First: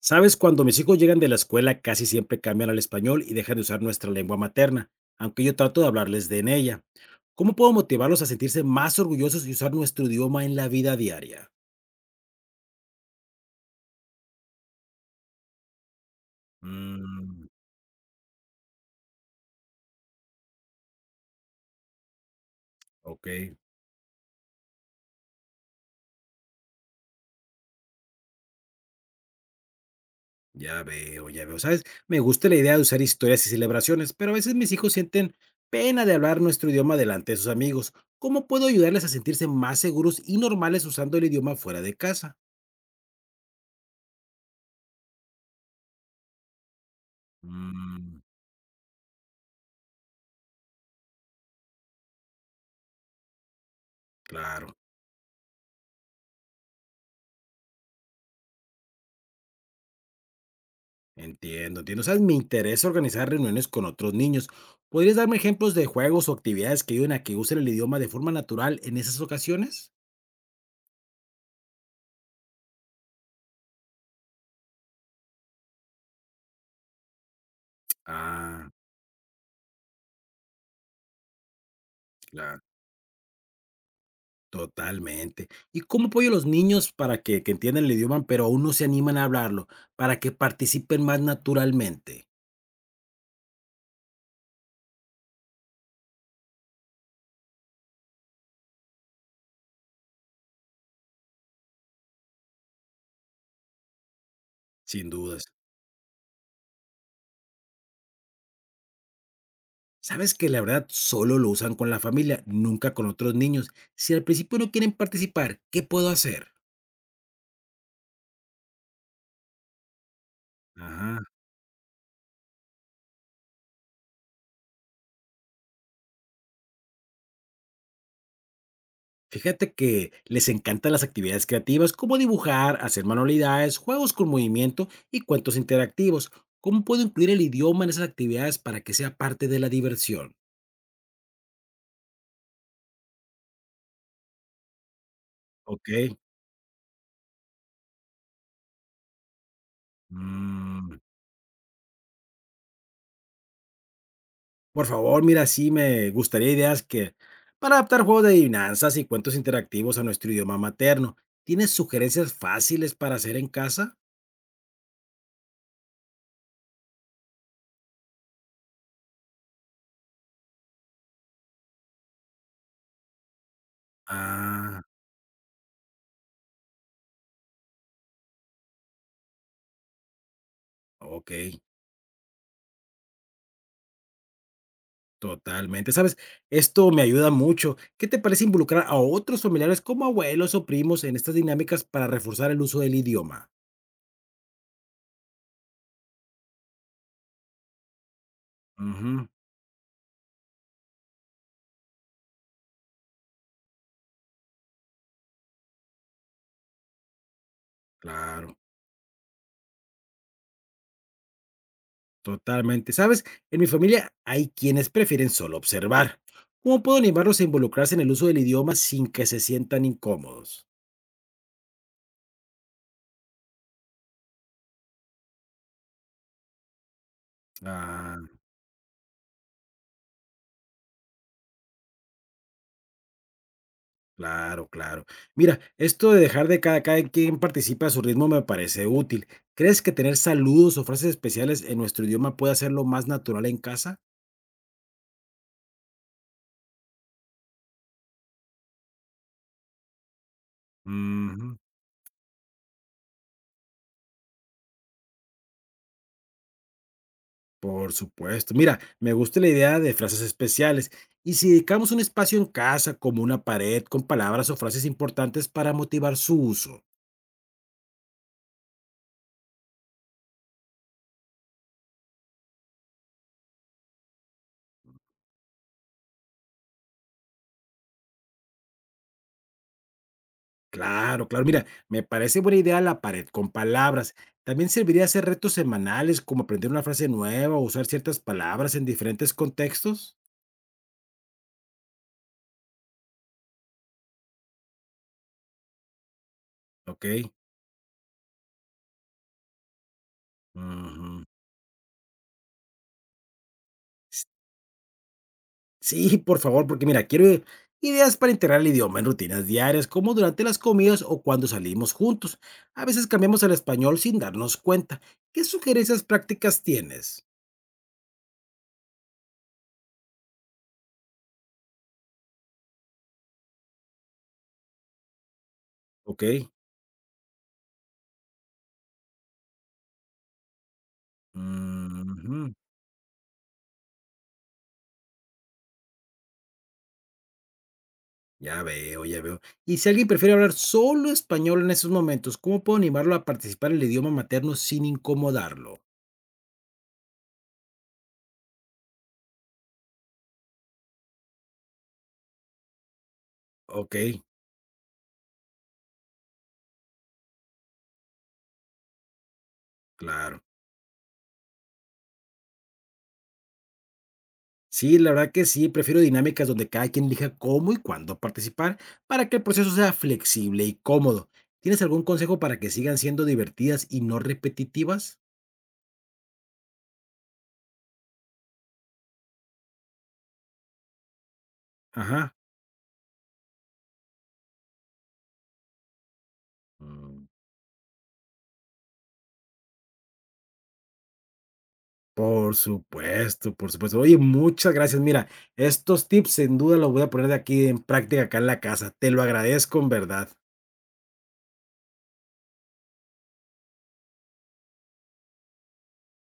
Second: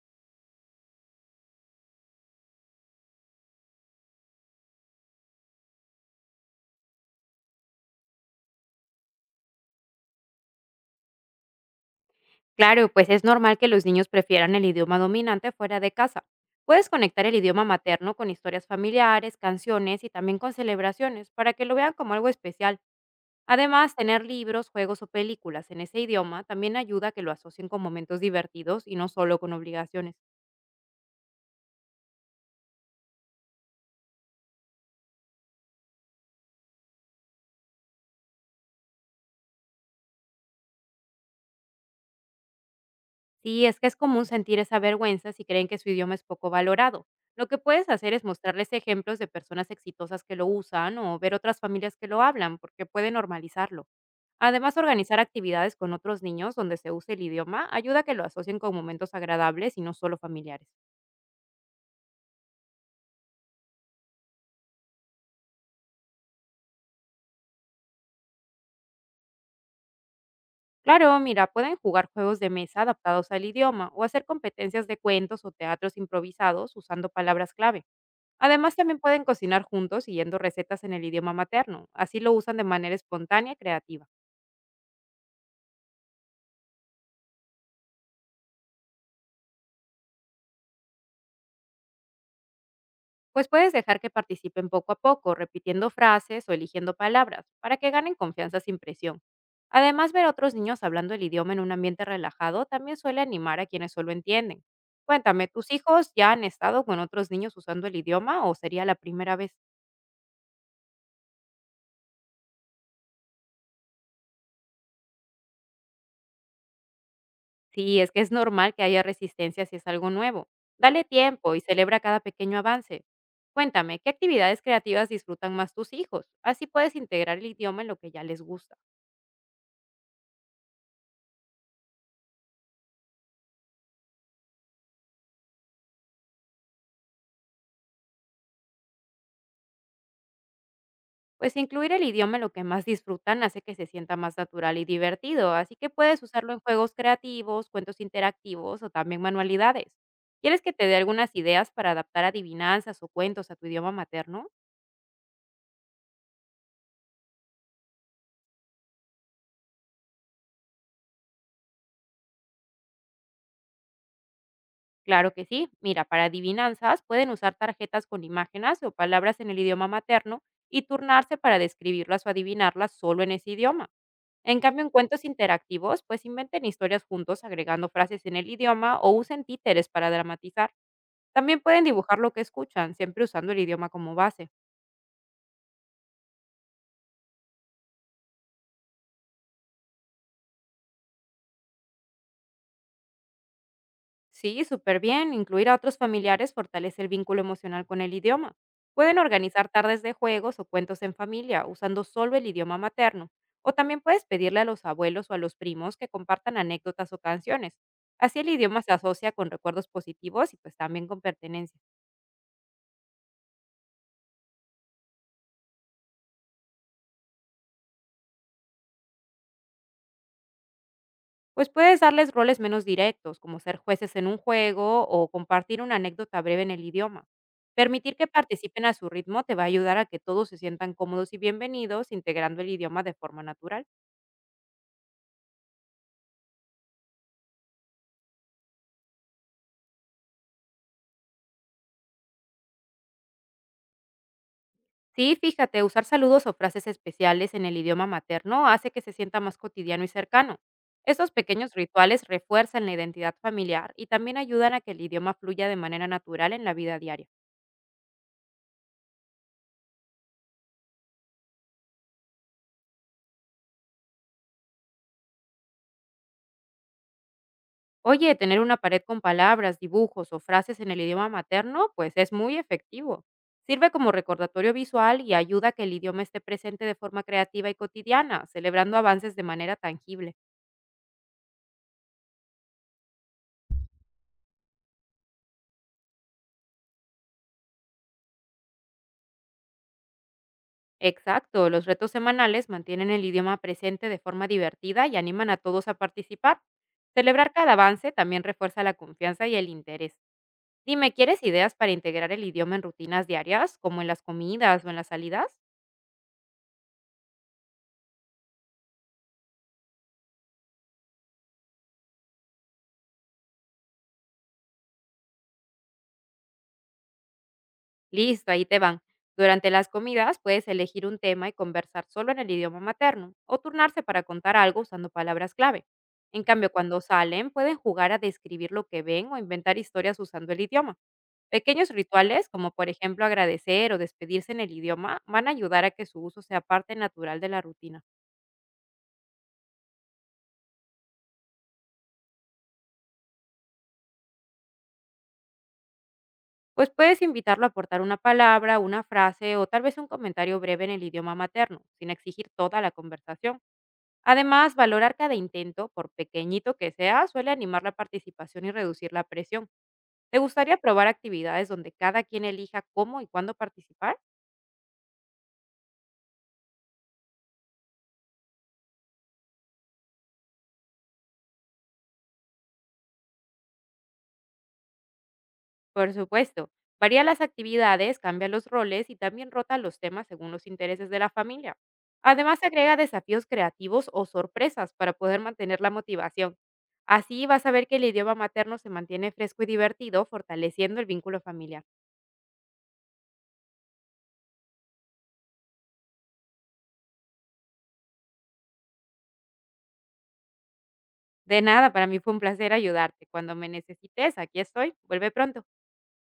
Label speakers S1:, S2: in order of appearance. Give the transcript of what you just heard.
S1: Sabes, cuando mis hijos llegan de la escuela casi siempre cambian al español y dejan de usar nuestra lengua materna, aunque yo trato de hablarles de en ella. ¿Cómo puedo motivarlos a sentirse más orgullosos y usar nuestro idioma en la vida diaria?
S2: Claro, pues es normal que los niños prefieran el idioma dominante fuera de casa. Puedes conectar el
S1: Mm.
S2: idioma materno con historias familiares, canciones y también con celebraciones para que lo vean como algo especial.
S1: Ok,
S2: Además, tener libros, juegos o películas en ese idioma también ayuda a que lo asocien con momentos divertidos y no solo con obligaciones.
S1: ya veo, ya veo. ¿Sabes? Me gusta la idea de usar historias y celebraciones, pero a veces mis hijos sienten pena de hablar nuestro idioma delante de sus amigos. ¿Cómo puedo ayudarles a sentirse más seguros y normales usando el idioma fuera de casa?
S2: Sí, es que es común sentir esa vergüenza si creen que su idioma es poco valorado. Lo que puedes hacer
S1: Mm,
S2: es mostrarles ejemplos de personas exitosas que lo usan o ver otras familias que lo hablan, porque puede normalizarlo.
S1: claro.
S2: Además, organizar actividades con otros niños donde se use el idioma ayuda a que lo asocien con momentos agradables y no solo familiares.
S1: Entiendo, entiendo. ¿Sabes? Me interesa organizar reuniones con otros niños. ¿Podrías darme ejemplos de juegos o actividades que ayuden a que usen el idioma de forma natural en esas ocasiones?
S2: Claro, mira, pueden jugar juegos de mesa adaptados al idioma o hacer competencias de cuentos o teatros improvisados usando palabras clave.
S1: Ah,
S2: Además, también pueden cocinar juntos siguiendo recetas en el idioma materno. Así lo usan
S1: claro,
S2: de manera espontánea y creativa.
S1: totalmente. ¿Y cómo apoyo a los niños para que entiendan el idioma, pero aún no se animan a hablarlo, para que participen más naturalmente?
S2: Pues puedes dejar que participen poco a poco, repitiendo frases o eligiendo palabras, para que ganen confianza sin presión. Además, ver a otros niños hablando el idioma en un ambiente relajado también suele animar a quienes solo entienden.
S1: Sin dudas.
S2: Cuéntame, ¿tus hijos ya han estado con otros niños usando el idioma o sería la primera vez?
S1: Sabes que la verdad solo lo usan con la familia, nunca con otros niños. Si al principio no quieren participar, ¿qué puedo hacer?
S2: Sí, es que es normal que haya resistencia si es algo nuevo. Dale
S1: Ajá.
S2: tiempo y celebra cada pequeño avance. Cuéntame, ¿qué actividades creativas disfrutan más tus hijos? Así puedes integrar el idioma en lo que ya les gusta.
S1: Fíjate que les encantan las actividades creativas como dibujar, hacer manualidades, juegos con movimiento y cuentos interactivos. ¿Cómo puedo incluir el idioma en esas actividades para que sea parte de la diversión?
S2: Pues incluir el idioma en lo que más disfrutan hace que se sienta más natural y divertido, así que
S1: Ok.
S2: puedes usarlo en juegos creativos, cuentos interactivos o también manualidades. ¿Quieres que te dé
S1: Mm.
S2: algunas ideas para adaptar adivinanzas o cuentos a tu idioma materno?
S1: Por favor, mira, sí me gustaría ideas que para adaptar juegos de adivinanzas y cuentos interactivos a nuestro idioma materno. ¿Tienes sugerencias fáciles para hacer en casa?
S2: Claro que sí. Mira, para adivinanzas pueden usar tarjetas con imágenes o palabras en el idioma materno y turnarse para describirlas o adivinarlas solo en ese idioma. En
S1: Ah,
S2: cambio, en cuentos interactivos, pues inventen historias juntos agregando frases en el idioma o usen títeres para dramatizar.
S1: ok.
S2: También pueden dibujar lo que escuchan, siempre usando el idioma como base.
S1: Totalmente, ¿sabes? Esto me ayuda mucho. ¿Qué te parece involucrar a otros familiares como abuelos o primos en estas dinámicas para reforzar el uso del idioma?
S2: Sí, súper bien. Incluir a otros familiares fortalece el vínculo emocional con el idioma. Pueden
S1: Ujú,
S2: organizar tardes de juegos o cuentos en familia, usando solo el idioma materno. O también puedes pedirle a los abuelos o a los primos que compartan anécdotas o canciones. Así el
S1: claro,
S2: idioma se asocia con recuerdos positivos y pues también con pertenencia.
S1: totalmente. ¿Sabes? En mi familia hay quienes prefieren solo observar. ¿Cómo puedo animarlos a involucrarse en el uso del idioma sin que se sientan incómodos?
S2: Pues puedes darles roles menos directos, como ser jueces en un juego o compartir una anécdota breve en el idioma. Permitir
S1: Ah,
S2: que participen a su ritmo te va a ayudar a que todos se sientan cómodos y bienvenidos, integrando el idioma de forma natural.
S1: claro, claro. Mira, esto de dejar de cada quien participa a su ritmo me parece útil. ¿Crees que tener saludos o frases especiales en nuestro idioma puede hacerlo más natural en casa?
S2: Sí, fíjate, usar saludos o frases especiales en el idioma materno hace que se sienta más cotidiano y cercano. Estos
S1: Ujú,
S2: pequeños rituales refuerzan la identidad familiar y también ayudan a que el idioma fluya de manera natural en la vida diaria.
S1: por supuesto. Mira, me gusta la idea de frases especiales. Y si dedicamos un espacio en casa, como una pared, con palabras o frases importantes para motivar su uso.
S2: Oye, tener una pared con palabras, dibujos o frases en el idioma materno, pues es muy efectivo. Sirve como recordatorio visual y ayuda a que el idioma esté presente de forma creativa y cotidiana, celebrando avances de manera tangible.
S1: Claro, claro. Mira, me parece buena idea la pared con palabras. También serviría hacer retos semanales, como aprender una frase nueva o usar ciertas palabras en diferentes contextos.
S2: Exacto, los retos semanales mantienen el idioma presente de forma divertida y animan a todos a participar.
S1: Ok.
S2: Celebrar cada avance también refuerza la confianza y el interés. Dime,
S1: Ujú.
S2: ¿quieres ideas para integrar el idioma en rutinas diarias, como en las comidas o en las salidas?
S1: Sí, por favor, porque mira, quiero ideas para integrar el idioma en rutinas diarias, como durante las comidas o cuando salimos juntos. A veces cambiamos al español sin darnos cuenta. ¿Qué sugerencias prácticas tienes?
S2: Listo, ahí te van. Durante las comidas puedes elegir un tema y conversar solo en el idioma materno o turnarse para contar algo usando palabras clave. En
S1: Ok.
S2: cambio, cuando salen, pueden jugar a describir lo que ven o inventar historias usando el idioma. Pequeños
S1: Ujú.
S2: rituales, como por ejemplo agradecer o despedirse en el idioma, van a ayudar a que su uso sea parte natural de la rutina.
S1: Ya veo, ya veo. Y si alguien prefiere hablar solo español en esos momentos, ¿cómo puedo animarlo a participar en el idioma materno sin incomodarlo?
S2: Pues puedes invitarlo a aportar una palabra, una frase o tal vez un comentario breve en el idioma materno, sin exigir toda la conversación.
S1: Ok,
S2: Además, valorar cada intento, por pequeñito que sea, suele animar la participación y reducir la presión. ¿Te
S1: claro.
S2: gustaría probar actividades donde cada quien elija cómo y cuándo participar?
S1: Sí, la verdad que sí, prefiero dinámicas donde cada quien elija cómo y cuándo participar para que el proceso sea flexible y cómodo. ¿Tienes algún consejo para que sigan siendo divertidas y no repetitivas?
S2: Por supuesto. Varía las actividades, cambia los roles y también rota los temas según los intereses de la familia.
S1: Ajá.
S2: Además, agrega desafíos creativos o sorpresas para poder mantener la motivación.
S1: Mm.
S2: Así vas a ver que el idioma materno se mantiene fresco y divertido, fortaleciendo el vínculo familiar.
S1: Por supuesto, por supuesto. Oye, muchas gracias. Mira, estos tips sin duda los voy a poner de aquí en práctica acá en la casa. Te lo agradezco en verdad.
S2: De nada, para mí fue un placer ayudarte. Cuando me necesites, aquí estoy. Vuelve pronto.